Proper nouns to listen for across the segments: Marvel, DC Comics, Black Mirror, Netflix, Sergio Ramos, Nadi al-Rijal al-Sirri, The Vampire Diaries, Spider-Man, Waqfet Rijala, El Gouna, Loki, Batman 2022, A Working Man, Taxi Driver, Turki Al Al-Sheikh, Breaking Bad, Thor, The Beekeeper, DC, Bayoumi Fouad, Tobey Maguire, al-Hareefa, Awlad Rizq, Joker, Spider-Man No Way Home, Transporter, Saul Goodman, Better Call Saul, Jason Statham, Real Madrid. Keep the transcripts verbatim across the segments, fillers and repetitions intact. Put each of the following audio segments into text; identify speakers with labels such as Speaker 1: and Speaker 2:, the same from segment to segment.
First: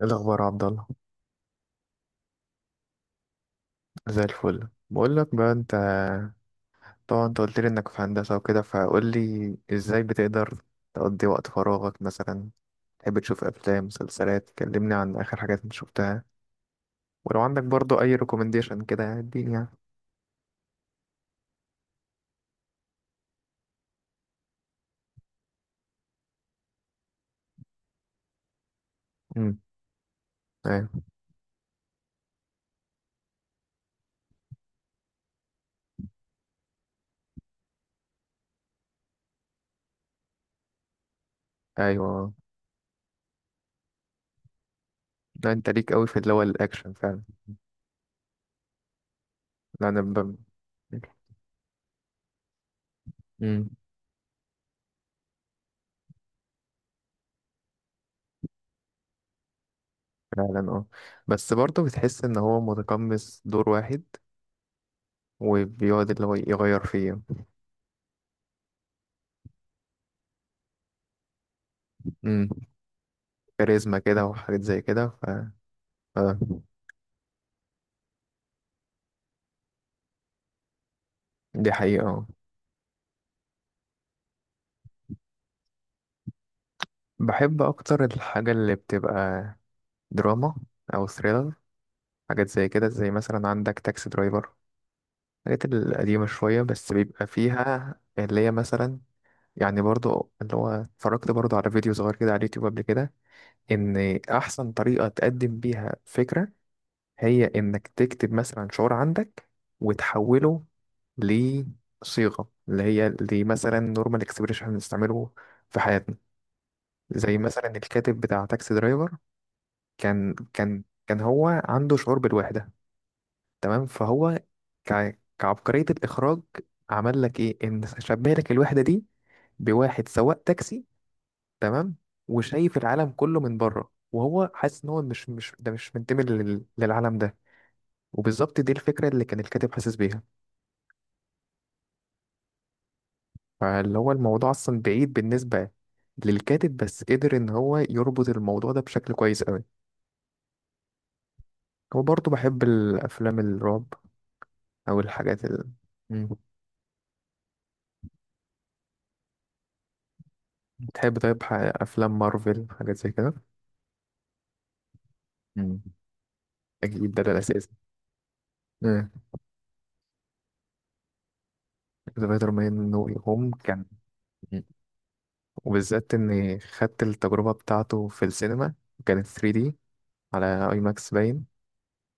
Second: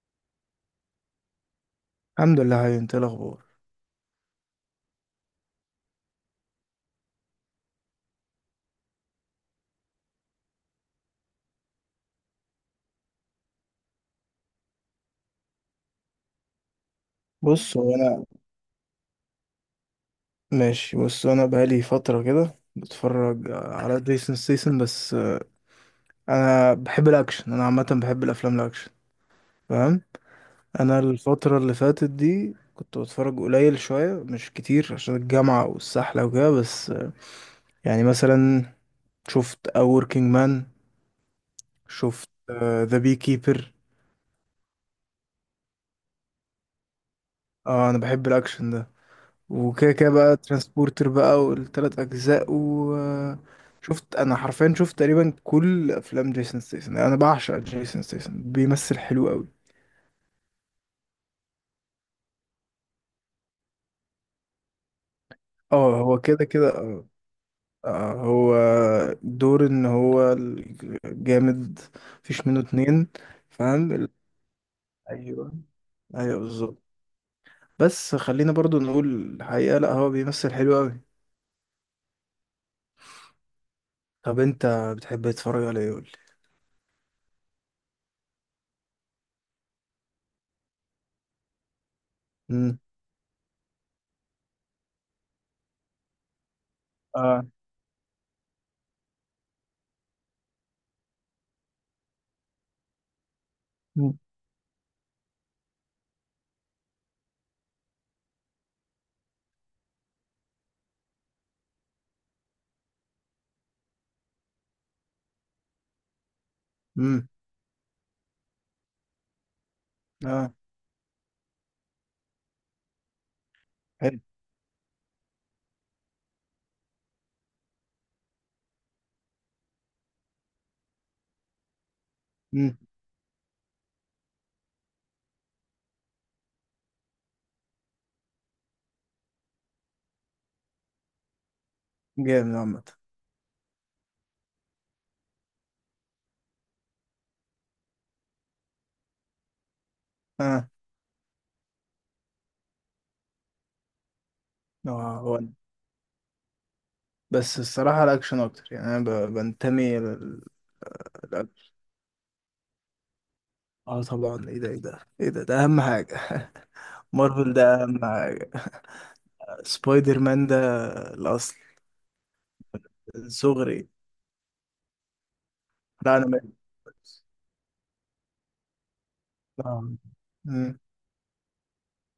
Speaker 1: ايه الاخبار يا عبد الله؟
Speaker 2: الحمد لله. هاي انت، إيه الاخبار؟
Speaker 1: زي الفل، بقول لك بقى، انت. طبعا انت قلت لي انك في هندسه وكده، فقول لي ازاي بتقدر تقضي وقت فراغك مثلا. تحب تشوف افلام، مسلسلات؟ كلمني عن اخر حاجات انت شفتها، ولو عندك
Speaker 2: بص هو
Speaker 1: برضو اي
Speaker 2: انا،
Speaker 1: ريكومنديشن كده يعني، اديني يعني.
Speaker 2: ماشي. بص انا بقالي فتره كده بتفرج على جيسون ستيسن بس. انا بحب الاكشن، انا عامه بحب الافلام الاكشن،
Speaker 1: امم.
Speaker 2: فاهم. انا
Speaker 1: ايوه.
Speaker 2: الفتره اللي فاتت دي كنت بتفرج قليل شويه مش كتير عشان الجامعه والسحله وكده، بس يعني مثلا شفت A Working Man، شفت
Speaker 1: ايوه.
Speaker 2: ذا بي كيبر،
Speaker 1: لا انت ليك قوي في اللي هو الاكشن فعلا.
Speaker 2: اه The Beekeeper. آه، انا بحب الاكشن ده،
Speaker 1: لا
Speaker 2: وكده
Speaker 1: انا
Speaker 2: كده
Speaker 1: ب...
Speaker 2: بقى ترانسبورتر بقى والتلات أجزاء.
Speaker 1: امم،
Speaker 2: وشفت أنا حرفيا، شفت تقريبا كل أفلام جيسون ستيسن. أنا بعشق جيسون ستيسن، بيمثل حلو أوي.
Speaker 1: فعلا اه. بس برضه بتحس ان هو متقمص دور واحد،
Speaker 2: اه
Speaker 1: وبيقعد
Speaker 2: هو
Speaker 1: اللي هو
Speaker 2: كده كده،
Speaker 1: يغير
Speaker 2: اه.
Speaker 1: فيه.
Speaker 2: آه، هو دور إن هو الجامد، مفيش
Speaker 1: امم.
Speaker 2: منه اتنين، فاهم
Speaker 1: كاريزما
Speaker 2: ال-
Speaker 1: كده وحاجات زي كده. اه،
Speaker 2: أيوه، أيوه بالظبط. بس خلينا برضو نقول الحقيقة، لأ هو بيمثل حلو أوي.
Speaker 1: دي حقيقة اه.
Speaker 2: طب أنت بتحب تتفرج على إيه، قولي؟
Speaker 1: بحب أكتر الحاجة اللي بتبقى دراما أو ثريلر، حاجات زي
Speaker 2: مم.
Speaker 1: كده. زي مثلا عندك تاكسي درايفر، الحاجات القديمة شوية، بس بيبقى
Speaker 2: اه.
Speaker 1: فيها اللي هي مثلا، يعني، برضو اللي هو اتفرجت برضو على فيديو صغير كده على اليوتيوب قبل كده،
Speaker 2: مم.
Speaker 1: إن أحسن طريقة تقدم بيها فكرة هي إنك تكتب مثلا شعور عندك وتحوله لصيغة اللي هي اللي مثلا نورمال اكسبريشن بنستعمله في حياتنا.
Speaker 2: مم.
Speaker 1: زي مثلا الكاتب بتاع تاكسي درايفر، كان
Speaker 2: اه
Speaker 1: كان كان هو عنده شعور بالوحدة، تمام؟
Speaker 2: حلو.
Speaker 1: فهو ك... كعبقرية الإخراج عمل لك إيه، إن شبه لك الوحدة دي بواحد سواق تاكسي، تمام؟ وشايف العالم كله من بره، وهو حاسس إن هو مش مش ده مش منتمي لل... للعالم ده. وبالظبط دي الفكرة اللي كان الكاتب حاسس بيها.
Speaker 2: جامد عامة.
Speaker 1: فاللي هو الموضوع أصلا بعيد بالنسبة للكاتب، بس قدر إن هو يربط الموضوع ده بشكل كويس أوي.
Speaker 2: اه
Speaker 1: وبرضه بحب الأفلام الرعب او
Speaker 2: هو هو
Speaker 1: الحاجات
Speaker 2: أنا.
Speaker 1: ال... مم.
Speaker 2: بس الصراحة الأكشن أكتر، يعني أنا ب- بنتمي لل-
Speaker 1: بتحب طيب ح-
Speaker 2: للأكشن.
Speaker 1: افلام مارفل حاجات زي كده؟
Speaker 2: اه طبعا، ايه ده ايه ده ايه ده، ده
Speaker 1: مم.
Speaker 2: أهم حاجة
Speaker 1: اكيد، ده ده
Speaker 2: مارفل
Speaker 1: الاساس.
Speaker 2: ده أهم حاجة.
Speaker 1: مم.
Speaker 2: سبايدر مان ده الأصل،
Speaker 1: سبايدر مان نو واي
Speaker 2: من
Speaker 1: هوم كان،
Speaker 2: صغري.
Speaker 1: مم، وبالذات
Speaker 2: لا أنا
Speaker 1: اني خدت
Speaker 2: بحبس.
Speaker 1: التجربة بتاعته في السينما، كانت ثري دي
Speaker 2: آه.
Speaker 1: على
Speaker 2: مم.
Speaker 1: اي ماكس باين،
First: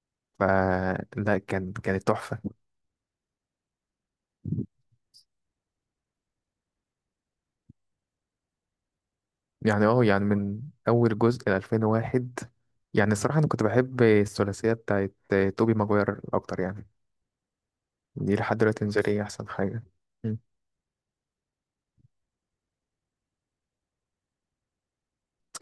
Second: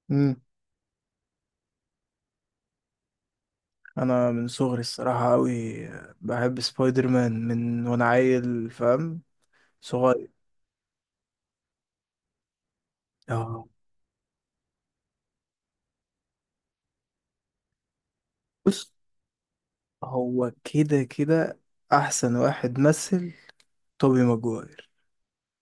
Speaker 2: مم.
Speaker 1: فلا كان كانت تحفة
Speaker 2: أنا من صغري الصراحة أوي بحب سبايدر مان من وأنا عيل، فاهم،
Speaker 1: يعني. اه يعني،
Speaker 2: صغير.
Speaker 1: من اول جزء ل ألفين وواحد، يعني الصراحة انا كنت
Speaker 2: اه.
Speaker 1: بحب الثلاثية بتاعت توبي ماجوير اكتر يعني. دي لحد دلوقتي
Speaker 2: بص
Speaker 1: بالنسبة لي احسن حاجة.
Speaker 2: هو كده كده أحسن واحد مثل توبي ماجواير.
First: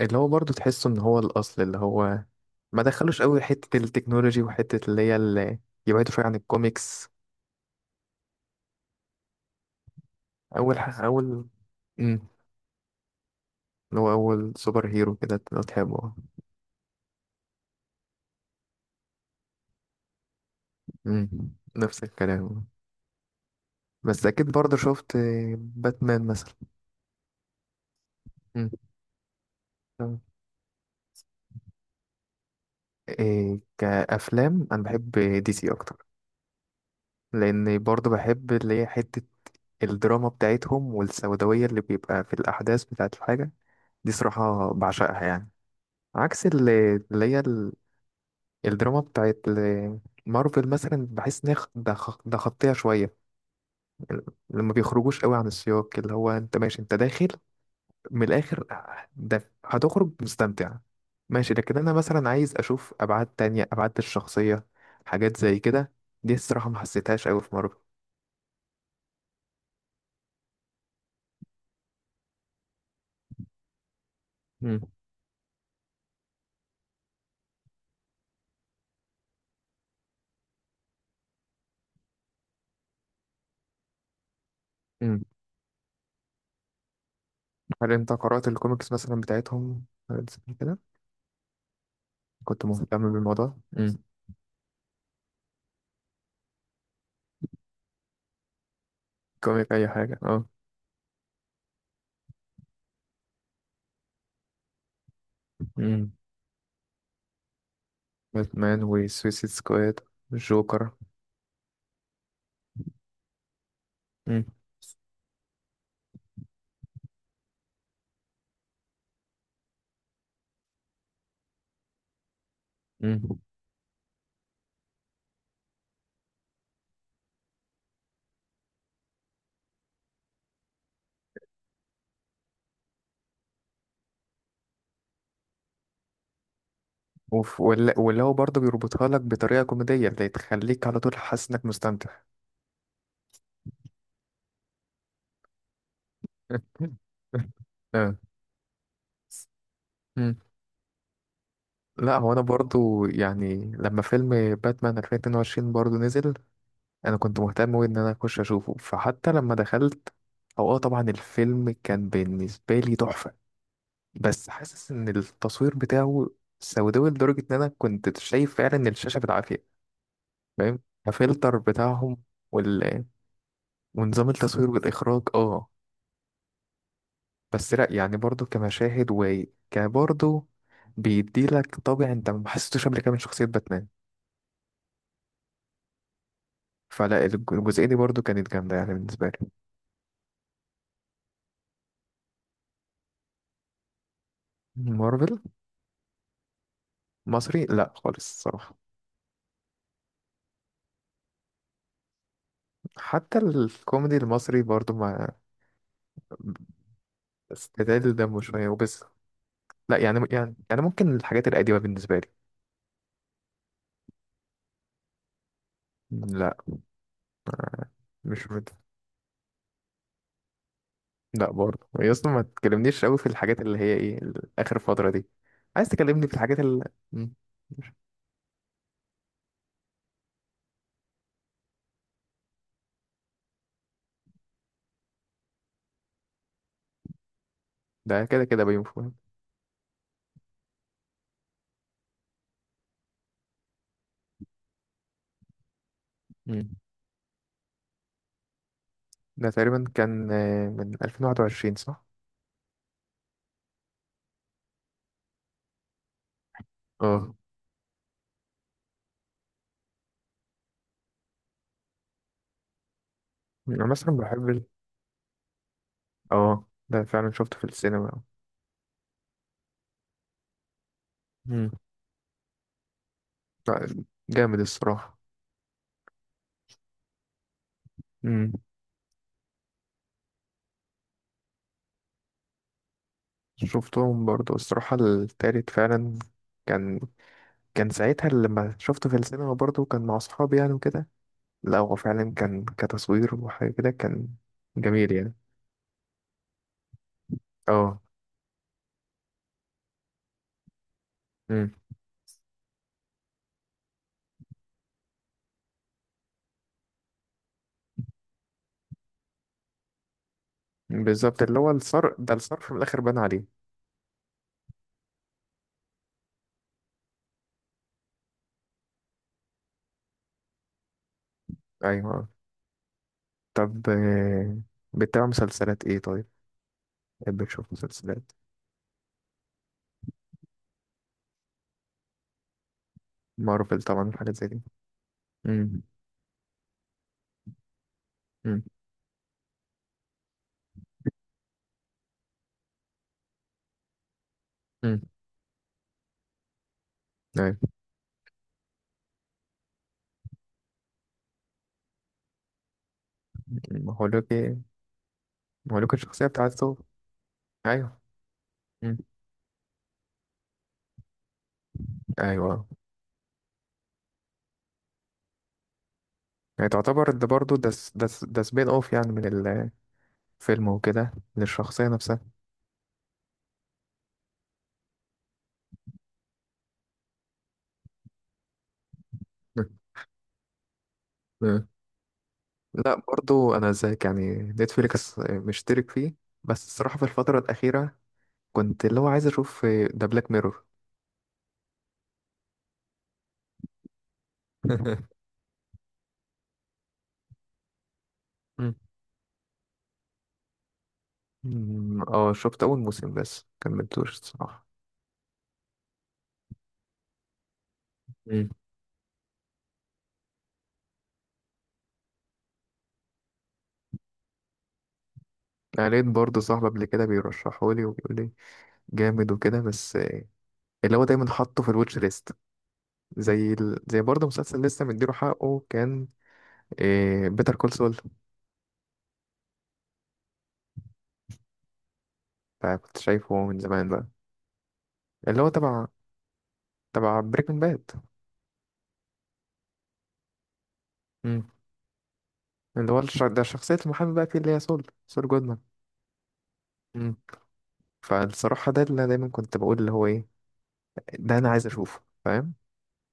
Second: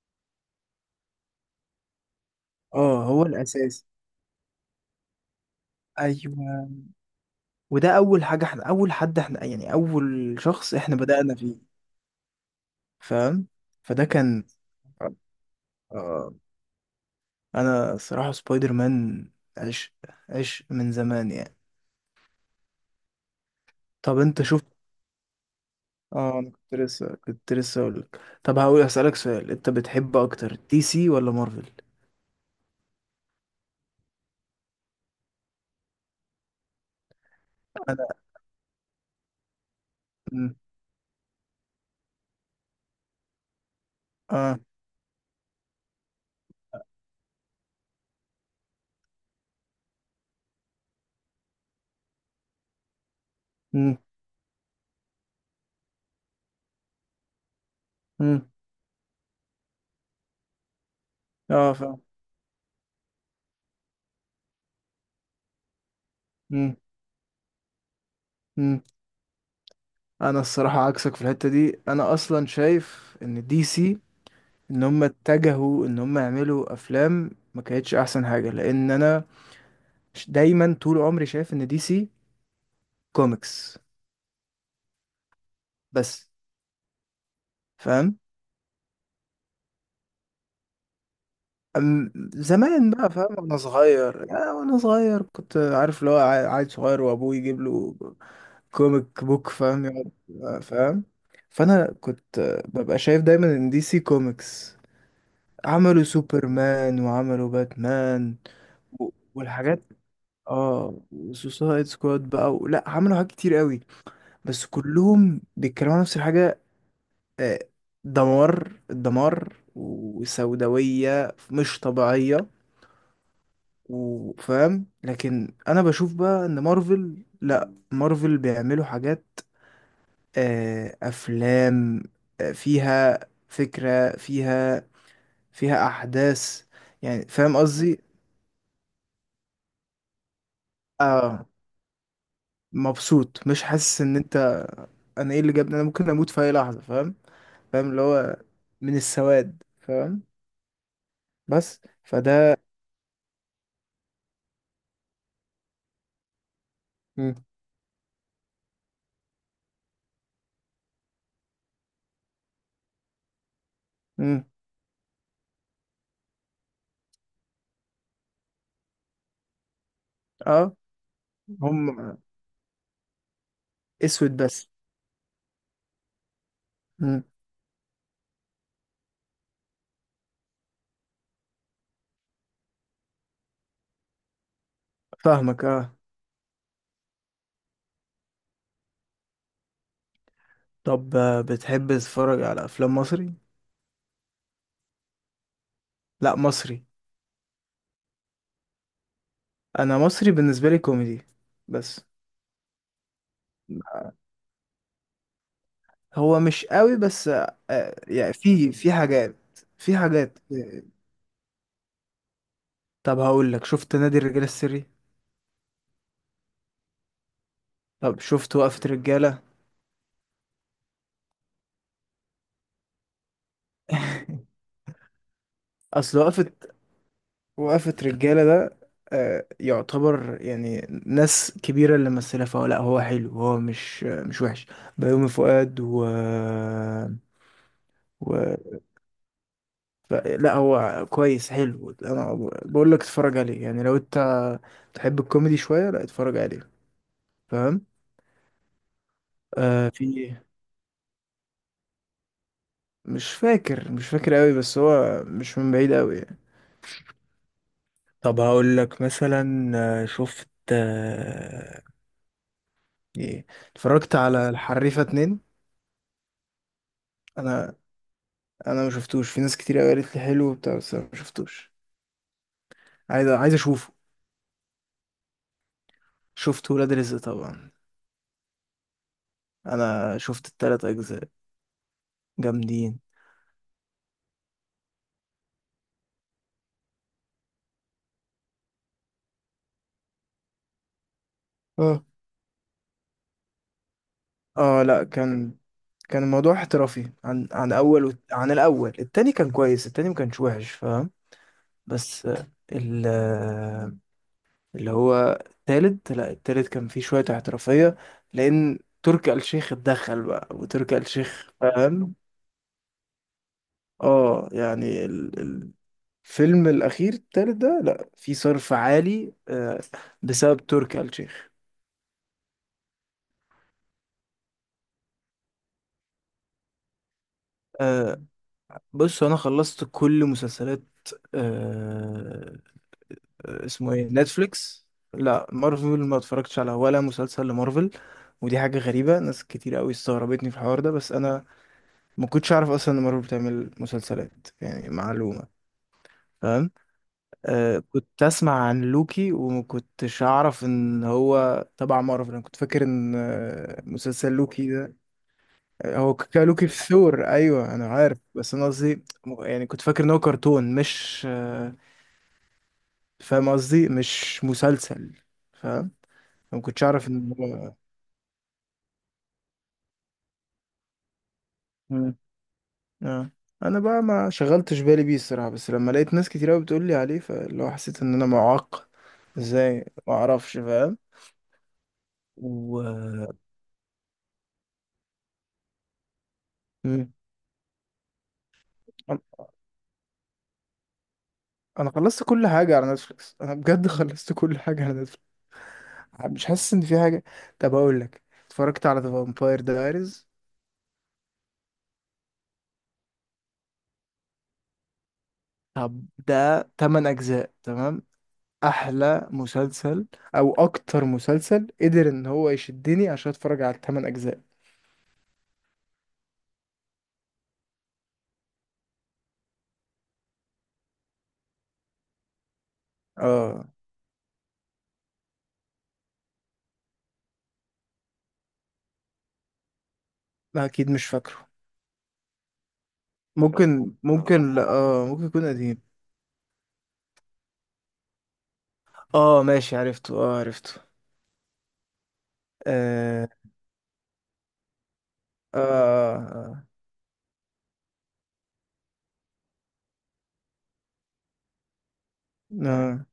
Speaker 1: اللي هو برضه تحسه ان هو الاصل، اللي هو ما
Speaker 2: اه
Speaker 1: دخلوش
Speaker 2: هو
Speaker 1: قوي حته
Speaker 2: الاساس.
Speaker 1: التكنولوجي، وحته اللي هي اللي يبعدوا شويه عن
Speaker 2: ايوه،
Speaker 1: الكوميكس.
Speaker 2: وده اول حاجه احنا، اول حد احنا، يعني اول شخص
Speaker 1: اول
Speaker 2: احنا
Speaker 1: ح...
Speaker 2: بدأنا
Speaker 1: اول
Speaker 2: فيه،
Speaker 1: امم،
Speaker 2: فاهم.
Speaker 1: اللي
Speaker 2: فده
Speaker 1: هو
Speaker 2: كان
Speaker 1: اول سوبر هيرو كده لو تحبه.
Speaker 2: آه، انا صراحه سبايدر مان عشق، عشق من زمان
Speaker 1: امم،
Speaker 2: يعني.
Speaker 1: نفس الكلام.
Speaker 2: طب
Speaker 1: بس
Speaker 2: انت
Speaker 1: اكيد
Speaker 2: شوف،
Speaker 1: برضه شفت باتمان
Speaker 2: اه انا
Speaker 1: مثلا.
Speaker 2: كنت لسه، كنت لسه اقول لك، طب
Speaker 1: امم،
Speaker 2: هقول اسالك سؤال، انت بتحب
Speaker 1: تمام.
Speaker 2: اكتر دي سي ولا مارفل؟
Speaker 1: إيه كافلام، انا بحب دي سي اكتر، لان
Speaker 2: انا
Speaker 1: برضه بحب اللي هي حته الدراما
Speaker 2: مم.
Speaker 1: بتاعتهم والسوداويه اللي بيبقى في الاحداث بتاعت الحاجه دي،
Speaker 2: اه.
Speaker 1: صراحه بعشقها يعني. عكس ال- اللي هي ال- الدراما بتاعت ال- مارفل مثلا، بحس ان هي خ- ده خ- ده خطيه شويه،
Speaker 2: مم.
Speaker 1: لما ما بيخرجوش قوي عن السياق. اللي هو انت ماشي، انت داخل من
Speaker 2: مم.
Speaker 1: الاخر، ده هتخرج مستمتع ماشي،
Speaker 2: اه
Speaker 1: لكن انا
Speaker 2: فاهم.
Speaker 1: مثلا عايز اشوف ابعاد تانية، ابعاد الشخصيه، حاجات زي كده. دي الصراحه
Speaker 2: مم.
Speaker 1: ما حسيتهاش قوي في مارفل.
Speaker 2: مم. انا الصراحه عكسك في الحته دي، انا اصلا شايف ان دي سي،
Speaker 1: مم.
Speaker 2: ان هم اتجهوا ان هم يعملوا افلام ما كانتش احسن حاجه، لان انا ش- دايما طول عمري شايف ان دي سي كوميكس،
Speaker 1: مم.
Speaker 2: بس،
Speaker 1: هل انت
Speaker 2: فاهم.
Speaker 1: قرات الكوميكس مثلا بتاعتهم حاجات زي كده؟
Speaker 2: أم
Speaker 1: كنت
Speaker 2: زمان بقى،
Speaker 1: مهتم
Speaker 2: فاهم،
Speaker 1: بالموضوع؟
Speaker 2: وانا
Speaker 1: مم،
Speaker 2: صغير، يعني وانا صغير كنت عارف اللي هو عا- عيل صغير وابوه يجيب له كوميك بوك،
Speaker 1: كوميك
Speaker 2: فاهم،
Speaker 1: اي حاجه؟
Speaker 2: يقعد- فاهم. فانا كنت ببقى شايف دايما ان دي سي كوميكس عملوا
Speaker 1: اه،
Speaker 2: سوبرمان وعملوا باتمان
Speaker 1: باتمان
Speaker 2: و-
Speaker 1: وسويسيد
Speaker 2: والحاجات،
Speaker 1: سكواد، جوكر.
Speaker 2: اه وسوسايد سكواد بقى و... لا عملوا حاجات كتير قوي،
Speaker 1: مم.
Speaker 2: بس كلهم بيتكلموا عن نفس الحاجة. آه، دمار، الدمار وسوداوية مش طبيعية،
Speaker 1: مم.
Speaker 2: وفاهم. لكن أنا بشوف بقى إن مارفل لأ، مارفل بيعملوا حاجات، آه، أفلام آه، فيها فكرة، فيها، فيها أحداث، يعني فاهم
Speaker 1: وف... ولا...
Speaker 2: قصدي.
Speaker 1: ولا هو برضه بيربطها لك بطريقة كوميدية اللي تخليك على طول
Speaker 2: آه.
Speaker 1: حاسس انك مستمتع.
Speaker 2: مبسوط، مش حاسس إن أنت، أنا إيه اللي جابني، أنا ممكن أموت في أي لحظة، فاهم. فاهم اللي
Speaker 1: آه.
Speaker 2: هو من السواد، فاهم.
Speaker 1: مم.
Speaker 2: بس
Speaker 1: لا هو انا
Speaker 2: فده
Speaker 1: برضو يعني لما فيلم باتمان ألفين واثنين وعشرين برضو نزل، انا كنت مهتم أوي ان انا اخش اشوفه، فحتى لما دخلت، او اه طبعا الفيلم كان بالنسبة لي تحفة،
Speaker 2: مم.
Speaker 1: بس حاسس ان التصوير بتاعه سوداوي لدرجة ان انا كنت شايف فعلا الشاشة بالعافية.
Speaker 2: اه.
Speaker 1: فاهم؟ الفلتر
Speaker 2: هم
Speaker 1: بتاعهم وال... ونظام
Speaker 2: اسود بس.
Speaker 1: التصوير والإخراج، اه.
Speaker 2: مم.
Speaker 1: بس لأ يعني، برضو كمشاهد وكبرضو بيديلك طابع انت ما حسيتوش قبل كده من شخصية باتمان.
Speaker 2: فاهمك، اه.
Speaker 1: فلا الج- الجزئية دي برضو كانت جامدة يعني بالنسبة لي.
Speaker 2: طب آه، بتحب تتفرج على افلام مصري؟
Speaker 1: مارفل.
Speaker 2: لا مصري،
Speaker 1: مصري؟ لا خالص الصراحة.
Speaker 2: انا مصري بالنسبه لي كوميدي بس.
Speaker 1: حتى الكوميدي المصري برضو ما
Speaker 2: هو مش قوي بس آه، آه،
Speaker 1: استدل
Speaker 2: يعني
Speaker 1: دمه شوية
Speaker 2: في، في
Speaker 1: وبس.
Speaker 2: حاجات،
Speaker 1: لا
Speaker 2: في
Speaker 1: يعني
Speaker 2: حاجات
Speaker 1: يعني يعني
Speaker 2: آه،
Speaker 1: ممكن الحاجات القديمة بالنسبة لي.
Speaker 2: طب هقول لك، شفت نادي الرجال السري؟
Speaker 1: لا ما-
Speaker 2: طب
Speaker 1: مش
Speaker 2: شفت وقفه رجاله؟
Speaker 1: لا برضه يا اسطى، ما تكلمنيش قوي في الحاجات اللي هي ايه ال- اخر فتره دي. عايز
Speaker 2: اصل
Speaker 1: تكلمني في
Speaker 2: وقفه،
Speaker 1: الحاجات اللي،
Speaker 2: وقفة رجالة ده آه، يعتبر يعني ناس كبيرة اللي ممثلة، فهو لا هو حلو، هو مش، مش وحش. بيومي فؤاد و,
Speaker 1: ده كده
Speaker 2: و...
Speaker 1: كده بيوم فؤاد.
Speaker 2: ف... لا هو كويس، حلو. انا بقول لك اتفرج عليه، يعني لو انت تحب الكوميدي شوية، لا اتفرج
Speaker 1: مم.
Speaker 2: عليه، فاهم.
Speaker 1: ده تقريبا
Speaker 2: آه
Speaker 1: كان
Speaker 2: في،
Speaker 1: آه، من ألفين وواحد وعشرين، صح؟
Speaker 2: مش فاكر، مش فاكر قوي، بس هو مش من بعيد قوي يعني.
Speaker 1: اه.
Speaker 2: طب هقول لك مثلا، آه، شفت آه، ايه،
Speaker 1: انا
Speaker 2: اتفرجت
Speaker 1: مثلا بحب
Speaker 2: على
Speaker 1: ال...
Speaker 2: الحريفة اتنين؟
Speaker 1: اه، ده فعلا شفته في
Speaker 2: انا،
Speaker 1: السينما.
Speaker 2: انا ما شفتوش. في ناس كتير قوي قالت لي حلو وبتاع، بس انا ما
Speaker 1: مم.
Speaker 2: شفتوش. عايز، عايز اشوفه.
Speaker 1: لا، جامد الصراحه.
Speaker 2: شفت ولاد رزق طبعا،
Speaker 1: مم.
Speaker 2: انا شفت التلات اجزاء، جامدين.
Speaker 1: شفتهم برضه الصراحه. التالت فعلا كان، كان ساعتها لما شفته في السينما برضه كان مع اصحابي يعني وكده. لا هو
Speaker 2: اه
Speaker 1: فعلا كان كتصوير وحاجه كده كان
Speaker 2: اه، لا
Speaker 1: جميل يعني.
Speaker 2: كان، كان الموضوع احترافي عن، عن
Speaker 1: اه،
Speaker 2: اول وت- عن الاول، التاني كان كويس، التاني ما كانش وحش، فاهم.
Speaker 1: امم.
Speaker 2: بس آه، ال آه، اللي هو التالت، لا التالت كان فيه شوية احترافية لان تركي آل الشيخ اتدخل بقى، وتركي آل
Speaker 1: بالظبط،
Speaker 2: الشيخ
Speaker 1: اللي هو الصرف
Speaker 2: فاهم.
Speaker 1: ده، الصرف من الاخر بان عليه.
Speaker 2: اه يعني فيلم الأخير التالت ده لأ، في صرف عالي آه، بسبب تركي آل الشيخ.
Speaker 1: ايوه آه. طب آه، بتتابع مسلسلات ايه طيب؟ بتحب تشوف
Speaker 2: آه،
Speaker 1: مسلسلات
Speaker 2: بص أنا خلصت كل مسلسلات آه،
Speaker 1: مارفل
Speaker 2: اسمه إيه،
Speaker 1: طبعا حاجات زي دي؟
Speaker 2: نتفليكس. لأ
Speaker 1: امم.
Speaker 2: مارفل ما اتفرجتش على ولا مسلسل لمارفل. ودي
Speaker 1: امم.
Speaker 2: حاجة غريبة، ناس كتير قوي استغربتني في الحوار ده، بس أنا ما كنتش أعرف أصلا إن مارفل بتعمل مسلسلات، يعني
Speaker 1: امم.
Speaker 2: معلومة، فاهم.
Speaker 1: ايوه.
Speaker 2: آه، كنت اسمع عن لوكي ومكنتش اعرف ان هو تبع مارفل، انا كنت فاكر ان آه،
Speaker 1: مهولوك،
Speaker 2: مسلسل لوكي ده
Speaker 1: مهولوك
Speaker 2: آه، هو
Speaker 1: الشخصيه
Speaker 2: كان لوكي
Speaker 1: بتاعته.
Speaker 2: في ثور، ايوه انا
Speaker 1: ايوه،
Speaker 2: عارف، بس انا
Speaker 1: امم،
Speaker 2: قصدي م- يعني كنت فاكر ان هو كرتون مش آه،
Speaker 1: ايوه.
Speaker 2: فاهم قصدي، مش مسلسل، فاهم. ما
Speaker 1: يعني
Speaker 2: كنتش اعرف
Speaker 1: تعتبر ده
Speaker 2: ان
Speaker 1: برضه ده
Speaker 2: هو
Speaker 1: س- ده س- ده سبين اوف يعني من الفيلم وكده، للشخصيه
Speaker 2: مم.
Speaker 1: نفسها.
Speaker 2: آه. انا بقى ما شغلتش بالي بيه الصراحه، بس لما لقيت ناس كتير قوي بتقول لي عليه، فاللي هو حسيت ان انا معاق،
Speaker 1: مم.
Speaker 2: ازاي ما اعرفش، فاهم.
Speaker 1: مم. لا
Speaker 2: و
Speaker 1: برضه انا زيك يعني، نتفليكس مشترك فيه، بس الصراحه في
Speaker 2: مم.
Speaker 1: الفتره الاخيره كنت اللي هو عايز اشوف ده بلاك ميرور.
Speaker 2: انا خلصت كل حاجه على نتفليكس، انا بجد خلصت كل حاجه على نتفليكس. مش حاسس ان في حاجه. طب اقول لك، اتفرجت على ذا فامباير دايريز؟
Speaker 1: مم. اه، شفت اول موسم بس كملتوش الصراحه.
Speaker 2: طب ده تمن اجزاء، تمام،
Speaker 1: مم.
Speaker 2: احلى مسلسل، او اكتر مسلسل قدر ان هو يشدني عشان اتفرج على الثمان اجزاء.
Speaker 1: يعني لقيت برضه صاحب قبل كده بيرشحه لي وبيقول لي جامد وكده، بس اللي هو دايما حاطه في الواتش ليست. زي
Speaker 2: اه
Speaker 1: ال... زي برضه مسلسل لسه مديله حقه كان إيه، بيتر كول سول.
Speaker 2: لا اكيد، مش فاكره.
Speaker 1: فكنت شايفه من زمان
Speaker 2: ممكن،
Speaker 1: بقى.
Speaker 2: ممكن، لا اه ممكن
Speaker 1: اللي
Speaker 2: يكون
Speaker 1: هو
Speaker 2: قديم.
Speaker 1: تبع، تبع بريكنج باد.
Speaker 2: اه ماشي، عرفته، اه عرفته.
Speaker 1: مم. اللي هو الش...
Speaker 2: اه
Speaker 1: ده شخصية المحامي بقى فيه، اللي هي سول، سول جودمان.
Speaker 2: اه, آه. آه.
Speaker 1: مم. فالصراحة ده اللي أنا دايما كنت بقول اللي هو ايه، ده انا عايز اشوفه، فاهم؟
Speaker 2: آه، آه،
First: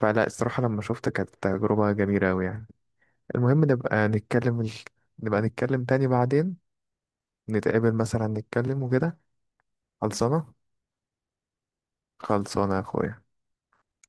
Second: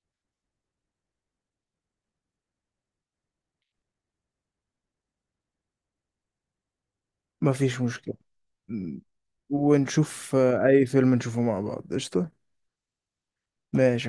Speaker 1: فلا الصراحة لما شفت كانت تجربة جميلة أوي يعني. المهم نبقى نتكلم ال... نبقى نتكلم تاني بعدين،
Speaker 2: مفيش
Speaker 1: نتقابل
Speaker 2: مشكله.
Speaker 1: مثلا، نتكلم وكده.
Speaker 2: ونشوف
Speaker 1: خلصانة،
Speaker 2: آه، أي فيلم نشوفه مع بعض، قشطة.
Speaker 1: خلصانة يا أخويا.
Speaker 2: ماشي